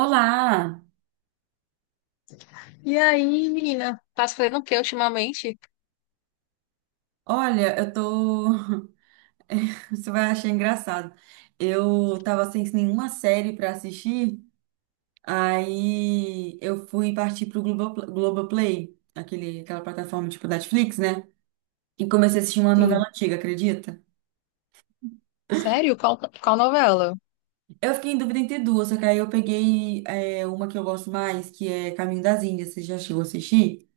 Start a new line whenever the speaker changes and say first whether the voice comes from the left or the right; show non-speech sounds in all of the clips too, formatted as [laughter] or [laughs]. right: Olá!
left: E aí, menina? Tá se fazendo o que ultimamente?
right: Olha, eu tô. [laughs] Você vai achar engraçado. Eu tava sem nenhuma série pra assistir, aí eu fui partir pro Globoplay, aquela plataforma tipo Netflix, né? E comecei a assistir uma
left: Sim.
right: novela antiga, acredita?
left: Sério? Qual novela?
right: Eu fiquei em dúvida entre duas, só que aí eu peguei uma que eu gosto mais, que é Caminho das Índias. Você já chegou a assistir?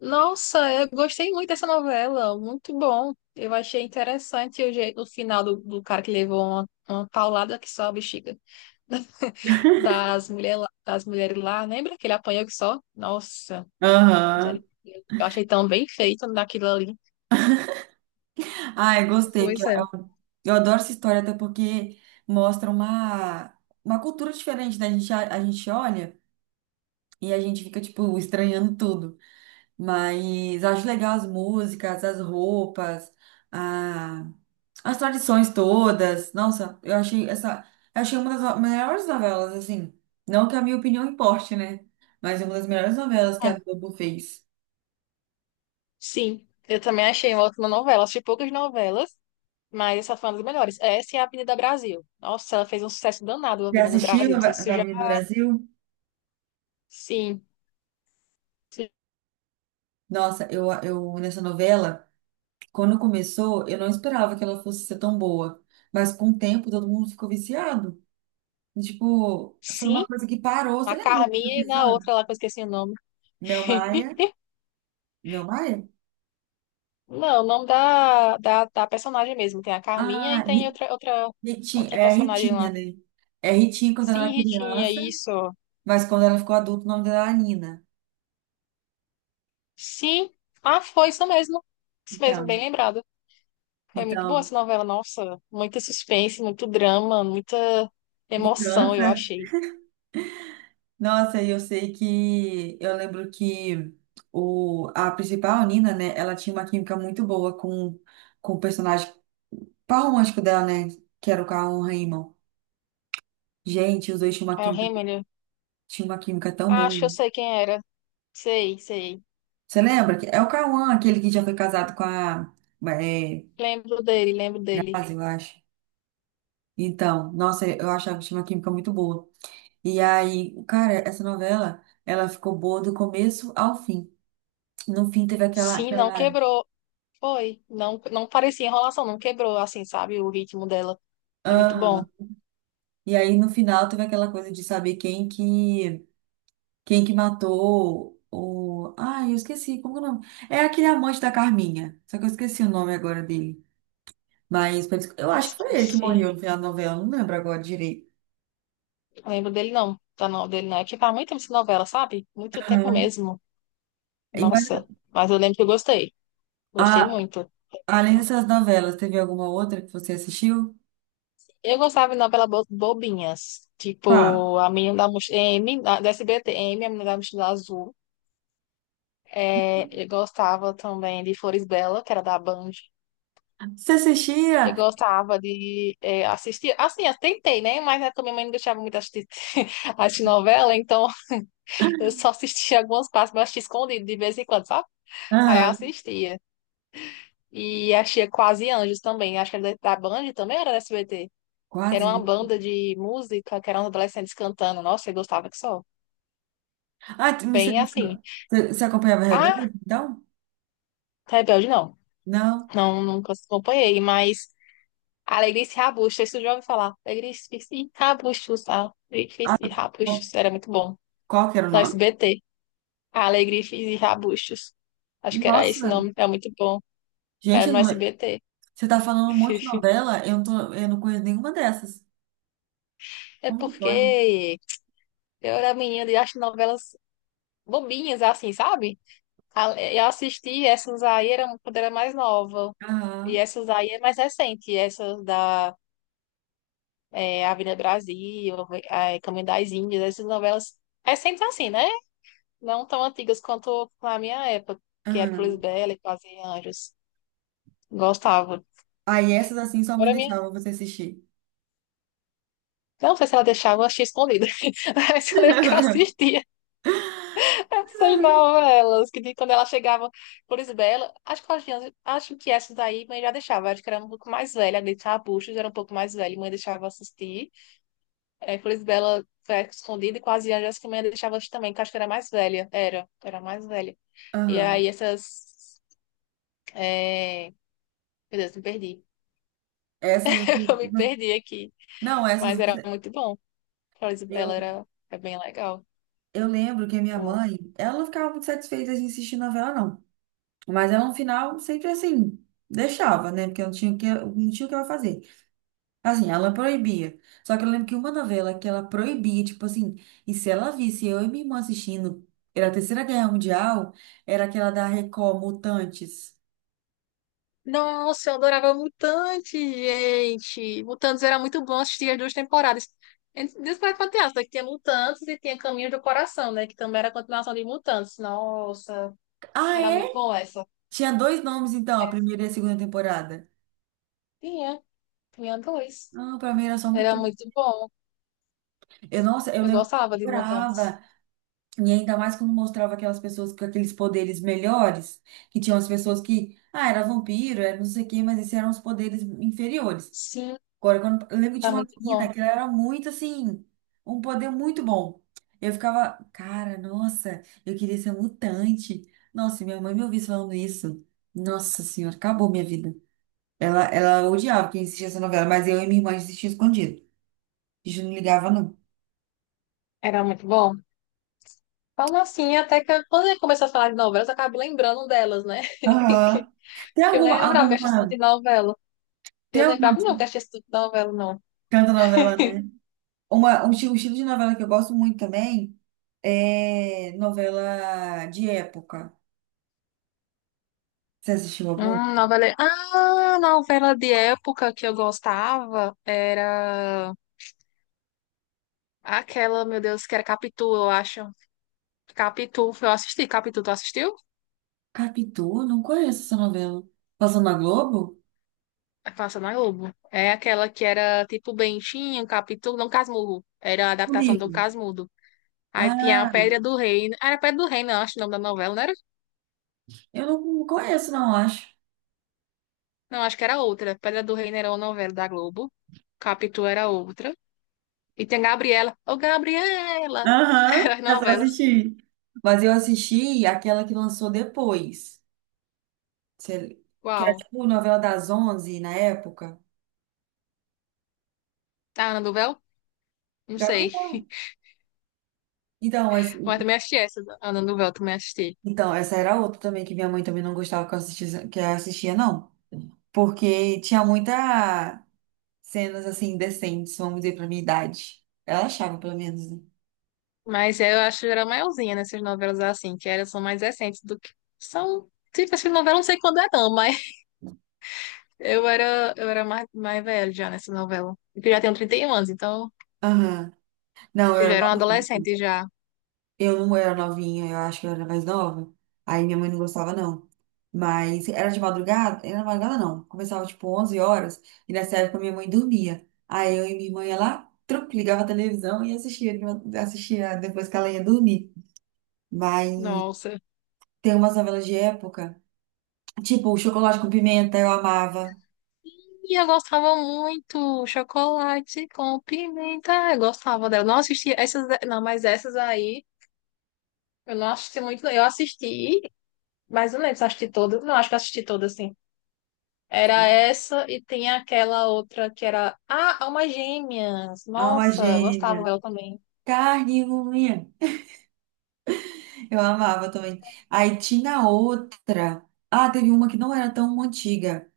left: Nossa, eu gostei muito dessa novela. Muito bom. Eu achei interessante o, jeito, o final do cara que levou uma paulada que só a bexiga. [laughs] Das, mulher, lá- das mulheres lá. Lembra que ele apanhou que só? Nossa,
right: Aham.
left: misericórdia. Eu achei tão bem feito naquilo ali.
right: Ai, gostei, que
left: Pois
right: eu,
left: é.
right: eu, adoro essa história, até porque mostra uma cultura diferente, né? A gente olha, e a gente fica, tipo, estranhando tudo. Mas acho legal as músicas, as roupas, a, as tradições todas. Nossa, eu achei essa. Eu achei uma das melhores novelas, assim. Não que a minha opinião importe, né? Mas é uma das melhores novelas que a
left: Hum,
right: Globo fez.
left: Sim, eu também achei uma ótima novela. Assisti poucas novelas. Mas essa foi uma das melhores. Essa é a Avenida Brasil. Nossa, ela fez um sucesso danado, a
right: Já
left: Avenida Brasil.
right: assistiu a
left: Não sei se você já.
right: Varinha do Brasil?
left: Sim.
right: Nossa, eu nessa novela. Quando começou, eu não esperava que ela fosse ser tão boa. Mas com o tempo, todo mundo ficou viciado. E, tipo, foi uma
left: Sim,
right: coisa que parou. Você
left: a
right: lembra do
left: Carminha e na
right: episódio?
left: outra lá que eu esqueci o nome.
right: Mel Maia. Mel Maia?
left: Não, o nome da personagem mesmo. Tem a Carminha e
right: Ah,
left: tem
right: Ri-
left: outra, outra,
right: Ritinha.
left: outra
right: É
left: personagem lá.
right: Ritinha, né? É Ritinha quando ela
left: Sim,
right: era
left: Ritinha,
right: criança,
left: isso.
right: mas quando ela ficou adulta, o nome dela era Nina.
left: Sim. Ah, foi isso mesmo. Isso mesmo, bem
right: Então,
left: lembrado. Foi muito boa
right: então,
left: essa novela, nossa. Muita suspense, muito drama, muita emoção, eu
right: vingança.
left: achei.
right: Nossa, e eu sei que… Eu lembro que a principal, Nina, né? Ela tinha uma química muito boa com o personagem, par romântico dela, né? Que era o Cauã Raymond. Gente, os dois tinham uma
left: É o
right: química,
left: Remember.
right: tinham uma química tão
left: Ah, acho que
right: boa.
left: eu sei quem era. Sei, sei.
right: Você lembra? Que É o Cauã, aquele que já foi casado com a é,
left: Lembro dele, lembro dele.
right: Grazi, eu acho. Então, nossa, eu achava que tinha uma química muito boa. E aí, cara, essa novela, ela ficou boa do começo ao fim. No fim teve aquela,
left: Sim, não
right: aquela...
left: quebrou. Foi. Não, não parecia enrolação, não quebrou, assim, sabe? O ritmo dela. É muito bom.
right: Aham. E aí, no final, teve aquela coisa de saber quem que matou o. ah eu esqueci. Como que é o nome? É aquele amante da Carminha. Só que eu esqueci o nome agora dele. Mas eu acho que foi ele que
left: Esqueci.
right: morreu no final da novela, não lembro agora direito.
left: Lembro dele, não. Tá, não, dele não. É que faz muito tempo essa novela, sabe? Muito tempo
right: Aham.
left: mesmo.
right: E, mas,
left: Nossa. Mas eu lembro que eu gostei. Gostei
right: a-
left: muito.
right: além dessas novelas, teve alguma outra que você assistiu?
left: Eu gostava de novela bobinhas.
right: Qual?
left: Tipo, A Menina da Mochila... M, da SBT, M, A Menina da Mochila Azul. É, eu gostava também de Flores Bela, que era da Band.
right: Você
left: Eu
right: assistia?
left: gostava de assistir. Assim, eu tentei, né? Mas né, também minha mãe não deixava muito assistir, [laughs] assistir novela, então eu só assistia algumas partes, mas assistia escondido de vez em quando, sabe? Aí eu
right: Aham.
left: assistia. E achei Quase Anjos também. Acho que era da Band também, ou era da SBT. Que era
right: Quase.
left: uma banda de música, que eram os adolescentes cantando. Nossa, eu gostava que só.
right: Você,
left: Bem assim.
right: você acompanhava
left: Ah,
right: Rebelde, então?
left: Rebelde não.
right: Não.
left: Não, nunca acompanhei, mas Alegria e Rabuxa, isso eu já ouvi falar. Alegria
right: Ah,
left: e
right: bom,
left: Rabuxa, era muito bom.
right: qual que era o
left: No
right: nome?
left: SBT. A Alegria e Rabustos. Acho que era esse
right: Nossa,
left: nome, é muito bom. Era
right: gente, eu
left: no
right: não,
left: SBT.
right: você tá falando um monte de
left: [laughs]
right: novela, eu não conheço nenhuma dessas.
left: É
right: Como que pode?
left: porque eu era menina e acho novelas bobinhas, assim, sabe? A- Eu assisti essas aí eram quando era mais nova. E
right: Aham,
left: essas aí é mais recente. Essas da Avenida Brasil, Caminho das Índias, essas novelas recentes assim, né? Não tão antigas quanto na minha época, que era Flores
right: aham.
left: Bela e Quase Anjos. Gostava.
right: Aí essas assim sua mãe
left: Agora
right: deixava você assistir.
left: não sei se ela deixava, eu achei escondida. [laughs] Mas eu lembro que eu
right: [laughs]
left: assistia [laughs] essas novelas, que de- quando ela chegava, por Isabela, acho que, elas tinham- acho que essas daí mãe já deixava, acho que era um pouco mais velha, a Gretchen Arbustos era um pouco mais velha, e mãe deixava assistir. É, por Isabela foi escondida e quase anjos que mãe deixava assistir também, que acho que era mais velha, era mais velha. E
right: Aham.
left: aí essas... é, Meu Deus, me perdi.
right: Essas.
left: [laughs] Eu me perdi aqui,
right: Não, essas
left: mas era
right: você.
left: muito bom. Flor Isabela
right: Eu,
left: era, é bem legal.
right: eu lembro que a minha
left: Pô,
right: mãe, ela não ficava muito satisfeita de assistir novela, não. Mas ela no final sempre assim, deixava, né? Porque eu não tinha o que, eu não tinha o que ela fazer. Assim, ela proibia. Só que eu lembro que uma novela que ela proibia, tipo assim, e se ela visse eu e minha irmã assistindo, era a Terceira Guerra Mundial, era aquela da Record, Mutantes.
left: nossa, eu adorava Mutantes, gente. Mutantes era muito bom assistir as duas temporadas. Despertar Fantasma, que tinha Mutantes e tinha Caminho do Coração, né? Que também era a continuação de Mutantes. Nossa,
right: Ah,
left: era
right: é?
left: muito bom essa.
right: Tinha dois nomes, então, a
left: Essa
right: primeira e a segunda temporada.
left: tinha, tinha dois.
right: Não, pra mim era só
left: Era
right: Mutante.
left: muito bom.
right: Nossa, eu
left: Eu
right: lembro que
left: gostava
right: eu
left: de Mutantes.
right: adorava. E ainda mais quando mostrava aquelas pessoas com aqueles poderes melhores, que tinham as pessoas que, era vampiro, era não sei o quê, mas esses eram os poderes inferiores.
left: Sim,
right: Agora, eu lembro que
left: tá
right: tinha uma
left: muito bom.
right: menina que ela era muito assim, um poder muito bom. Eu ficava, cara, nossa, eu queria ser mutante. Nossa, e minha mãe me ouvisse falando isso. Nossa senhora, acabou minha vida. Ela odiava que eu assistia essa novela, mas eu e minha irmã assistia escondido. A gente não ligava, não.
left: Era muito bom. Falando assim, até que eu- quando eu começou a falar de novelas, eu acabo lembrando delas, né? [laughs]
right: Aham. Tem
left: Que eu
right: alguma,
left: lembrava que eu assistia de
right: alguma,
left: novela.
right: tem
left: Eu
right: alguma
left: lembrava,
right: que
left: não, que eu assistia de novela, não.
right: canta novela, né? Um estilo de novela que eu gosto muito também é novela de época. Você assistiu algum?
left: Novela... Ah, novela de época que eu gostava era aquela, meu Deus, que era Capitu, eu acho. Capitu, eu assisti. Capitu, tu assistiu?
right: Capitu? Não conheço essa novela. Passando na Globo?
left: É que Passa na Globo. É aquela que era tipo Bentinho, Capitu, não Casmurro. Era a
right: O
left: adaptação do
right: livro.
left: Casmudo. Aí tinha a
right: Ah,
left: Pedra do Reino. Ah, era Pedra do Reino, eu acho o nome da novela, não era?
right: eu não conheço, não, acho.
left: Não, acho que era outra. Pedra do Reino era uma novela da Globo. Capitu era outra. E tem a Gabriela. Ô, Gabriela!
right: Aham,
left: [laughs] As
right: é só
left: novelas.
right: assistir. Mas eu assisti aquela que lançou depois. Cê- Que era
left: Uau.
right: tipo novela das 11 na época.
left: Tá, Ana do... Não sei.
right: Gabriela.
left: [laughs]
right: Então, mas,
left: Mas também assisti essa Ana do Véu, também assisti.
right: então, essa era outra também que minha mãe também não gostava que eu assistia, não. Porque tinha muita cenas assim indecentes, vamos dizer, pra minha idade. Ela achava, pelo menos, né?
left: Mas é, eu acho que era maiorzinha nessas novelas assim, que elas são mais recentes do que são. Tipo, essa novela eu não sei quando é não, mas [laughs] eu era mais velha já nessa novela. Porque eu já tenho 31 anos, então
right: Aham. Não,
left: acho
right: eu
left: que já
right: era
left: era um
right: nova.
left: adolescente já.
right: Eu não era novinha, eu acho que eu era mais nova. Aí minha mãe não gostava, não. Mas era de madrugada? Era de madrugada, não. Começava tipo 11 horas e nessa época minha mãe dormia. Aí eu e minha irmã ia lá, truc, ligava a televisão e assistia, assistia depois que ela ia dormir. Mas
left: Nossa.
right: tem umas novelas de época, tipo o Chocolate com Pimenta, eu amava.
left: E eu gostava muito. Chocolate com pimenta. Eu gostava dela. Não assisti essas, não, mas essas aí eu não assisti muito. Não. Eu assisti, mas eu não lembro se eu assisti todas. Não, acho que eu assisti todas, era essa e tem aquela outra que era. Ah, Almas Gêmeas!
right: Alma
left: Nossa, eu
right: Gêmea,
left: gostava dela também.
right: Carne e Unha, eu amava também. Aí tinha outra. Ah, teve uma que não era tão antiga.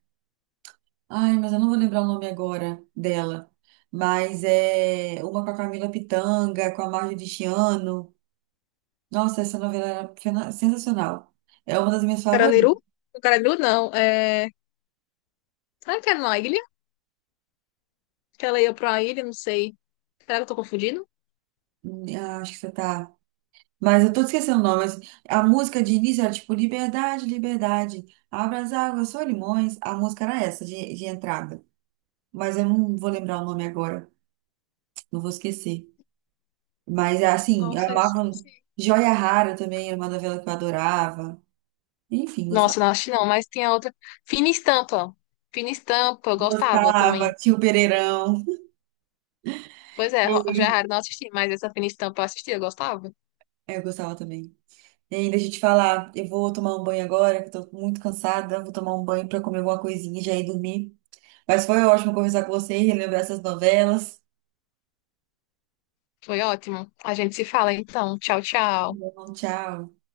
right: Ai, mas eu não vou lembrar o nome agora dela. Mas é uma com a Camila Pitanga, com a Marjorie Chiano. Nossa, essa novela era sensacional. É uma das minhas
left: Carandiru?
right: favoritas.
left: O Carandiru não. É... Será que era na ilha? Que ela ia pra uma ilha, não sei. Será que eu tô confundindo?
right: Acho que você tá. Mas eu tô esquecendo o nome. Mas a música de início era tipo Liberdade, Liberdade. Abra as águas, só limões. A música era essa de entrada. Mas eu não vou lembrar o nome agora. Não vou esquecer. Mas assim,
left: Não
right: eu
left: sei.
right: amava.
left: Se-
right: Joia Rara também era uma novela que eu adorava. Enfim,
left: nossa,
right: gostava.
left: não acho que não, mas tem a outra. Fina Estampa. Fina Estampa, eu gostava
right: Gostava,
left: também.
right: tio Pereirão.
left: Pois é, Ro- já é
right: Ei.
left: raro não assisti, mas essa Fina Estampa eu assisti, eu gostava.
right: É, eu gostava também. Ei, deixa eu te falar, eu vou tomar um banho agora, que eu tô muito cansada. Vou tomar um banho pra comer alguma coisinha e já ir dormir. Mas foi ótimo conversar com você e relembrar essas novelas.
left: Foi ótimo. A gente se fala então. Tchau,
right: Tá
left: tchau.
right: bom, tchau.